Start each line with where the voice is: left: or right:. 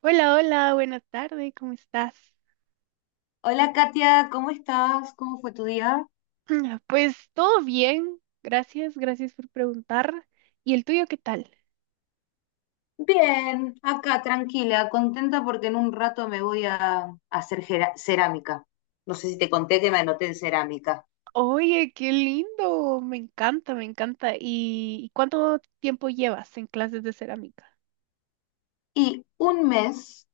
right: Hola, hola, buenas tardes, ¿cómo estás?
left: Hola Katia, ¿cómo estás? ¿Cómo fue tu día?
right: Pues todo bien, gracias, gracias por preguntar. ¿Y el tuyo qué tal?
left: Bien, acá tranquila, contenta porque en un rato me voy a hacer cerámica. No sé si te conté que me anoté en cerámica.
right: Oye, qué lindo, me encanta, me encanta. ¿Y cuánto tiempo llevas en clases de cerámica?
left: Y un mes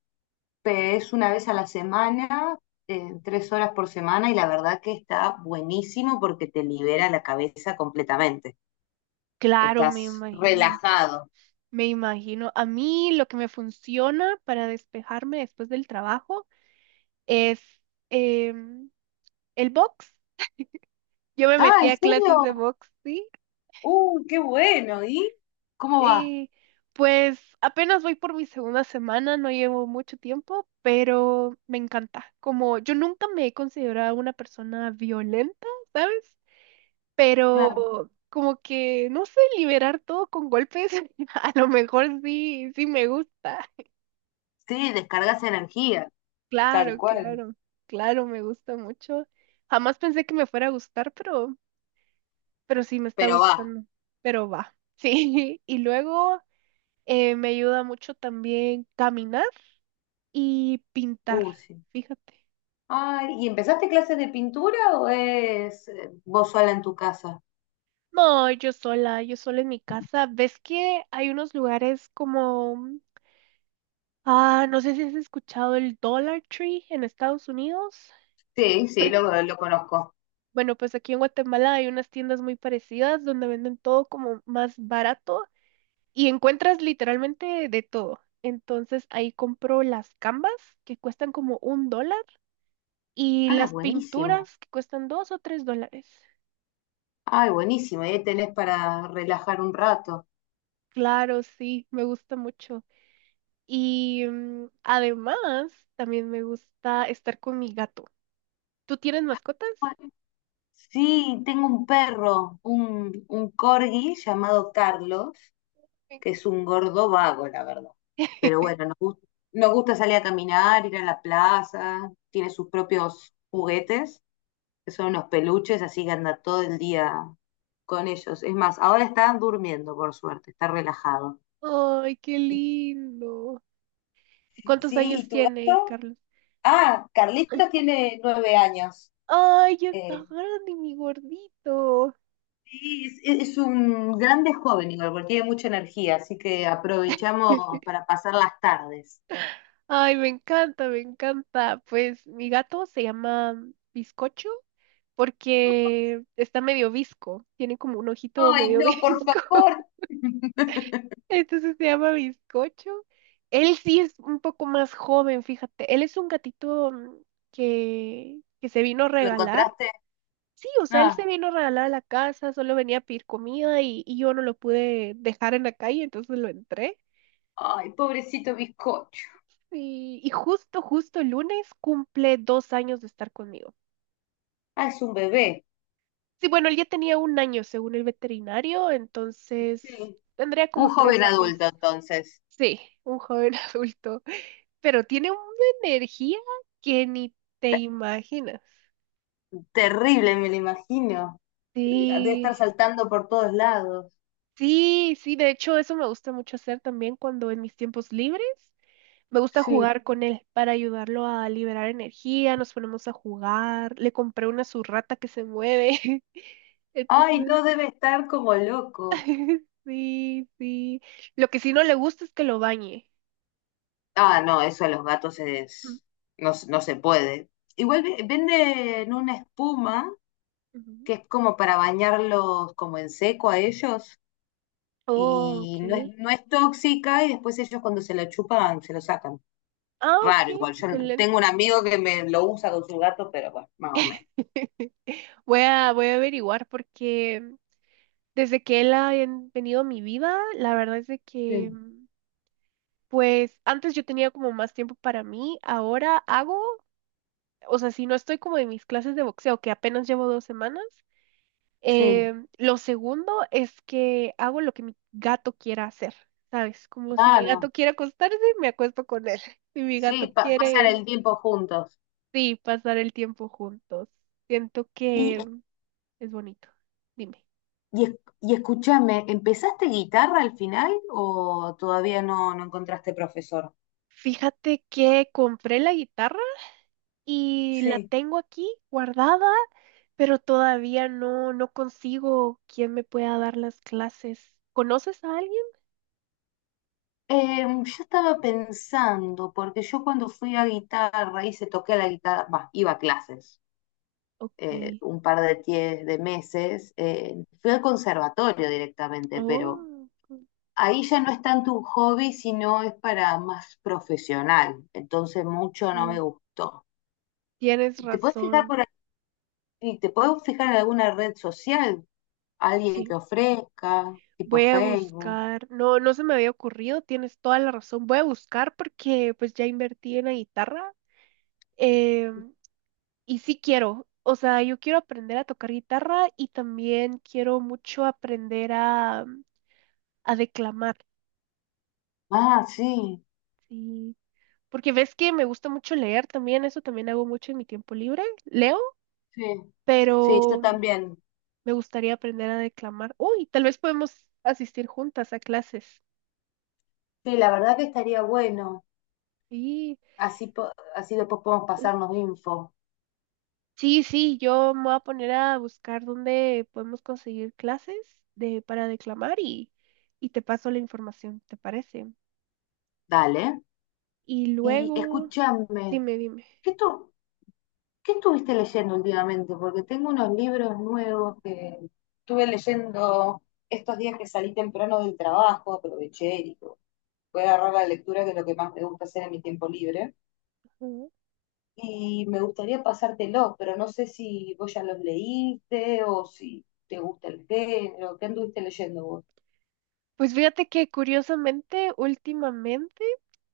left: es una vez a la semana, tres horas por semana, y la verdad que está buenísimo porque te libera la cabeza completamente.
right: Claro, me
left: Estás
right: imagino,
left: relajado.
right: me imagino. A mí lo que me funciona para despejarme después del trabajo es em, el box. Yo me
left: Ah,
right: metí
left: ¿en
right: a clases de
left: serio?
right: box, sí.
left: ¡Uh, qué bueno! ¿Y cómo va?
right: Y pues apenas voy por mi segunda semana, no llevo mucho tiempo, pero me encanta. Como yo nunca me he considerado una persona violenta, ¿sabes?
left: Claro.
right: Pero como que, no sé, liberar todo con golpes, a lo mejor sí, sí me gusta.
left: Sí, descargas energía. Tal
right: Claro,
left: cual.
right: claro, claro, me gusta mucho. Jamás pensé que me fuera a gustar, pero sí me está
left: Pero va.
right: gustando. Pero va, sí. Y luego me ayuda mucho también caminar y pintar,
left: Sí.
right: fíjate.
left: Ay, ¿y empezaste clases de pintura o es vos sola en tu casa?
right: No, yo sola en mi casa. ¿Ves que hay unos lugares como, ah, no sé si has escuchado el Dollar Tree en Estados Unidos?
left: Sí, sí, lo conozco.
right: Bueno, pues aquí en Guatemala hay unas tiendas muy parecidas donde venden todo como más barato y encuentras literalmente de todo. Entonces ahí compro las canvas que cuestan como un dólar y
left: Ah,
right: las
left: buenísimo.
right: pinturas que cuestan dos o tres dólares.
left: Ay, buenísimo. Y ahí tenés para relajar un rato.
right: Claro, sí, me gusta mucho. Y además, también me gusta estar con mi gato. ¿Tú tienes mascotas?
left: Sí, tengo un perro, un corgi llamado Carlos,
right: Me
left: que
right: encanta.
left: es un gordo vago, la verdad. Pero bueno, nos gusta salir a caminar, ir a la plaza, tiene sus propios juguetes. Son unos peluches, así que anda todo el día con ellos. Es más, ahora están durmiendo, por suerte, está relajado.
right: Ay, qué lindo. ¿Y cuántos
left: Sí,
right: años
left: ¿y tu
right: tiene
left: gato?
right: Carlos?
left: Ah, Carlitos tiene 9 años.
right: Ay, ya está
left: Eh,
right: grande, mi gordito.
left: Sí, es un grande joven, igual, porque tiene mucha energía, así que aprovechamos para pasar las tardes.
right: Ay, me encanta, me encanta. Pues mi gato se llama Bizcocho porque está medio visco. Tiene como un ojito
left: Ay,
right: medio
left: no, por
right: visco.
left: favor.
right: Entonces se llama Bizcocho. Él sí es un poco más joven, fíjate. Él es un gatito que se vino a
left: ¿Lo
right: regalar.
left: encontraste?
right: Sí, o sea, él se
left: Ah,
right: vino a regalar a la casa, solo venía a pedir comida y yo no lo pude dejar en la calle, entonces lo entré.
left: ay, pobrecito bizcocho.
right: Y justo, justo el lunes cumple 2 años de estar conmigo.
left: Ah, es un bebé.
right: Sí, bueno, él ya tenía 1 año según el veterinario, entonces
left: Sí.
right: tendría
left: Un
right: como tres
left: joven
right: años.
left: adulto, entonces.
right: Sí, un joven adulto, pero tiene una energía que ni te imaginas.
left: Terrible, me lo imagino. Debe
right: Sí,
left: estar saltando por todos lados.
right: sí, sí, de hecho eso me gusta mucho hacer también cuando en mis tiempos libres me gusta
left: Sí.
right: jugar con él para ayudarlo a liberar energía, nos ponemos a jugar, le compré una surrata que se mueve,
left: Ay,
right: entonces,
left: no debe estar como loco.
right: sí, sí. Lo que sí no le gusta es que lo bañe.
left: Ah, no, eso a los gatos
right: Mm,
left: es... no, no se puede. Igual venden una espuma
right: ujú.
left: que es como para bañarlos como en seco a ellos
right: Oh,
left: y no es,
right: ok.
left: no es tóxica y después ellos cuando se la chupan se lo sacan.
right: Ah,
left: Raro,
right: ok,
left: igual. Yo no-
right: excelente.
left: tengo un amigo que me lo usa con su gato, pero bueno, más o menos.
right: Voy a, voy a averiguar porque desde que él ha venido a mi vida, la verdad es de que,
left: Sí,
right: mm, pues antes yo tenía como más tiempo para mí, ahora hago, o sea, si no estoy como en mis clases de boxeo, que apenas llevo 2 semanas,
left: sí,
right: lo segundo es que hago lo que mi gato quiera hacer, ¿sabes? Como si mi
left: claro.
right: gato quiere acostarse, me acuesto con él. Si mi
left: Sí,
right: gato
left: pasar
right: quiere,
left: el tiempo juntos.
right: sí, pasar el tiempo juntos. Siento
left: Y,
right: que es bonito. Dime.
left: y, es- y escúchame, ¿empezaste guitarra al final o todavía no, no encontraste profesor?
right: Fíjate que compré la guitarra y la
left: Sí.
right: tengo aquí guardada, pero todavía no, no consigo quien me pueda dar las clases. ¿Conoces a alguien?
left: Yo estaba pensando, porque yo cuando fui a guitarra, hice, toqué la guitarra, bah, iba a clases
right: Ok.
left: un par de, de meses, fui al conservatorio directamente, pero
right: Oh,
left: ahí ya no es tanto un hobby, sino es para más profesional, entonces mucho no
right: mm,
left: me gustó.
right: tienes
left: ¿Te puedes fijar,
right: razón.
left: por Y te puedes fijar en alguna red social, alguien que
right: Sí.
left: ofrezca, tipo
right: Voy a
left: Facebook.
right: buscar. No, no se me había ocurrido, tienes toda la razón. Voy a buscar porque pues ya invertí en la guitarra. em, y sí quiero. O sea, yo quiero aprender a tocar guitarra y también quiero mucho aprender a declamar,
left: Ah, sí,
right: sí. Porque ves que me gusta mucho leer también, eso también hago mucho en mi tiempo libre, leo,
left: sí, sí, yo
right: pero
left: también.
right: me gustaría aprender a declamar. Uy, tal vez podemos asistir juntas a clases.
left: Sí, la verdad que estaría bueno.
right: Sí,
left: Así, así después podemos pasarnos info.
right: sí, sí, yo me voy a poner a buscar dónde podemos conseguir clases de, para declamar y te paso la información, ¿te parece?
left: Dale.
right: Y
left: Y
right: luego,
left: escúchame,
right: dime, dime.
left: ¿qué, tú, ¿qué estuviste leyendo últimamente? Porque tengo unos libros nuevos que estuve leyendo estos días que salí temprano del trabajo, aproveché y digo, voy a agarrar la lectura, que es lo que más me gusta hacer en mi tiempo libre. Y me gustaría pasártelo, pero no sé si vos ya los leíste o si te gusta el género, ¿qué anduviste leyendo vos?
right: Pues fíjate que curiosamente, últimamente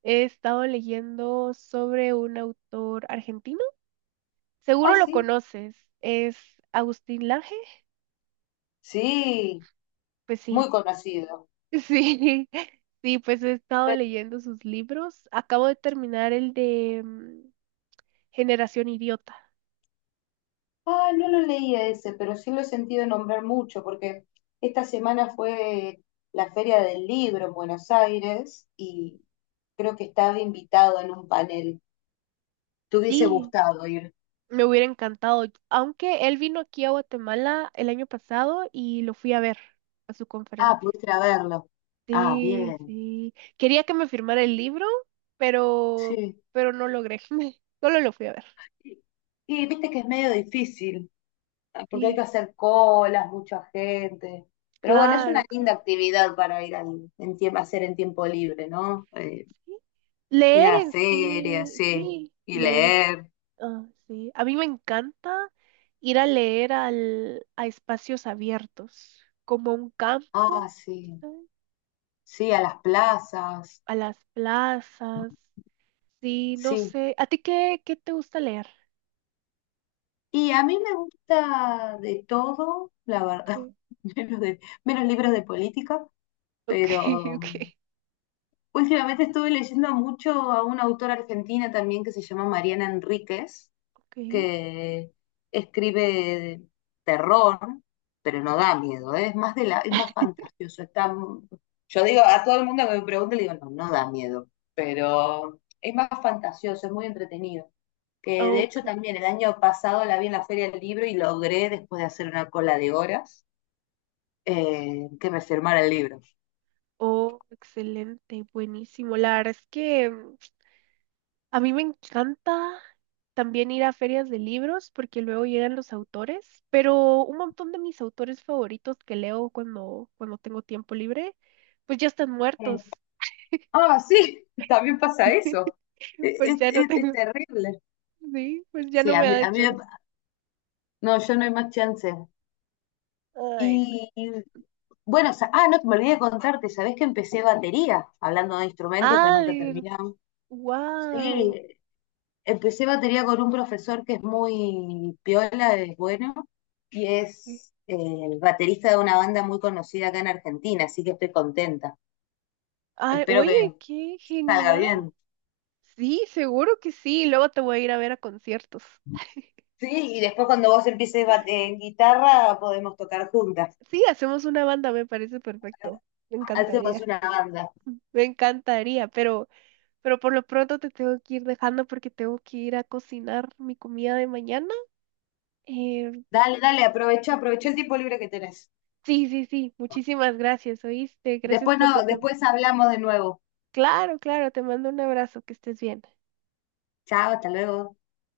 right: he estado leyendo sobre un autor argentino.
left: Ah,
right: Seguro lo
left: sí,
right: conoces, es Agustín Lange.
left: sí,
right: Pues
left: muy
right: sí,
left: conocido.
right: sí, sí, pues he estado
left: Pe-
right: leyendo sus libros. Acabo de terminar el de Generación Idiota.
left: ah, no lo leí a ese, pero sí lo he sentido nombrar mucho, porque esta semana fue la Feria del Libro en Buenos Aires y creo que estaba invitado en un panel. ¿Te hubiese
right: Sí,
left: gustado ir?
right: me hubiera encantado, aunque él vino aquí a Guatemala el año pasado y lo fui a ver a su
left: Ah,
right: conferencia.
left: pudiste ir a verlo. Ah,
right: Sí,
left: bien,
right: sí. Quería que me firmara el libro, pero,
left: sí.
right: pero no logré. Solo lo fui a ver.
left: Y y viste que es medio difícil. Ah, porque hay que
right: Sí,
left: hacer colas, mucha gente. Pero bueno, es una
right: claro,
left: linda
right: claro.
left: actividad para ir al, en tiempo, hacer en tiempo libre, ¿no?
right: Sí.
left: Ir
right: Leer
left: a
right: en
left: ferias,
right: sí,
left: sí,
right: sí,
left: y
right: leer.
left: leer.
right: Ah, sí. A mí me encanta ir a leer al, a espacios abiertos, como a un
left: Ah,
right: campo,
left: sí,
right: ¿sabes?
left: sí, a las plazas,
right: A las plazas. Sí, no
left: sí.
right: sé. ¿A ti qué, qué te gusta leer?
left: Y a mí me gusta de todo, la verdad,
right: Ok,
left: menos, de, menos libros de política,
right: ok,
left: pero
right: ok.
left: últimamente estuve leyendo mucho a una autora argentina también que se llama Mariana Enríquez
right: Ok.
left: que escribe terror, pero no da miedo, ¿eh? Es más de la, es más fantasioso. Está, yo digo, a todo el mundo que me pregunte, le digo, no, no da miedo, pero es más fantasioso, es muy entretenido. Que de hecho
right: Ok.
left: también el año pasado la vi en la Feria del Libro y logré, después de hacer una cola de horas, que me firmara el libro.
right: Oh, excelente, buenísimo. La verdad es que a mí me encanta también ir a ferias de libros porque luego llegan los autores, pero un montón de mis autores favoritos que leo cuando, cuando tengo tiempo libre, pues ya están
left: Eh,
right: muertos.
left: Ah, sí, también pasa eso.
right: Pues ya no
left: Es
right: tengo,
left: terrible.
right: sí, pues ya
left: Sí,
right: no me da
left: a mí
right: chance.
left: no, yo no hay más chance.
right: Ay, no.
left: Y bueno, ah, no, me olvidé de contarte, ¿sabés que empecé batería? Hablando de instrumentos que nunca
right: Ay,
left: terminamos. Sí,
right: wow.
left: empecé batería con un profesor que es muy piola, es bueno, y es el baterista de una banda muy conocida acá en Argentina, así que estoy contenta.
right: Ay,
left: Espero que
right: oye, qué
left: salga
right: genial.
left: bien.
right: Sí, seguro que sí. Luego te voy a ir a ver a conciertos.
left: Sí, y después cuando vos empieces en guitarra podemos tocar juntas.
right: Sí, hacemos una banda, me parece perfecto. Me
left: Hacemos
right: encantaría.
left: una banda.
right: Me encantaría, pero por lo pronto te tengo que ir dejando porque tengo que ir a cocinar mi comida de mañana. Eh,
left: Dale, dale, aprovecha, aprovecha el tiempo libre que tenés.
right: sí, sí, sí. Muchísimas gracias, ¿oíste? Gracias
left: Después
right: por tu
left: no,
right: tiempo.
left: después hablamos de nuevo.
right: Claro, claro, te mando un abrazo, que estés bien.
left: Chao, hasta luego.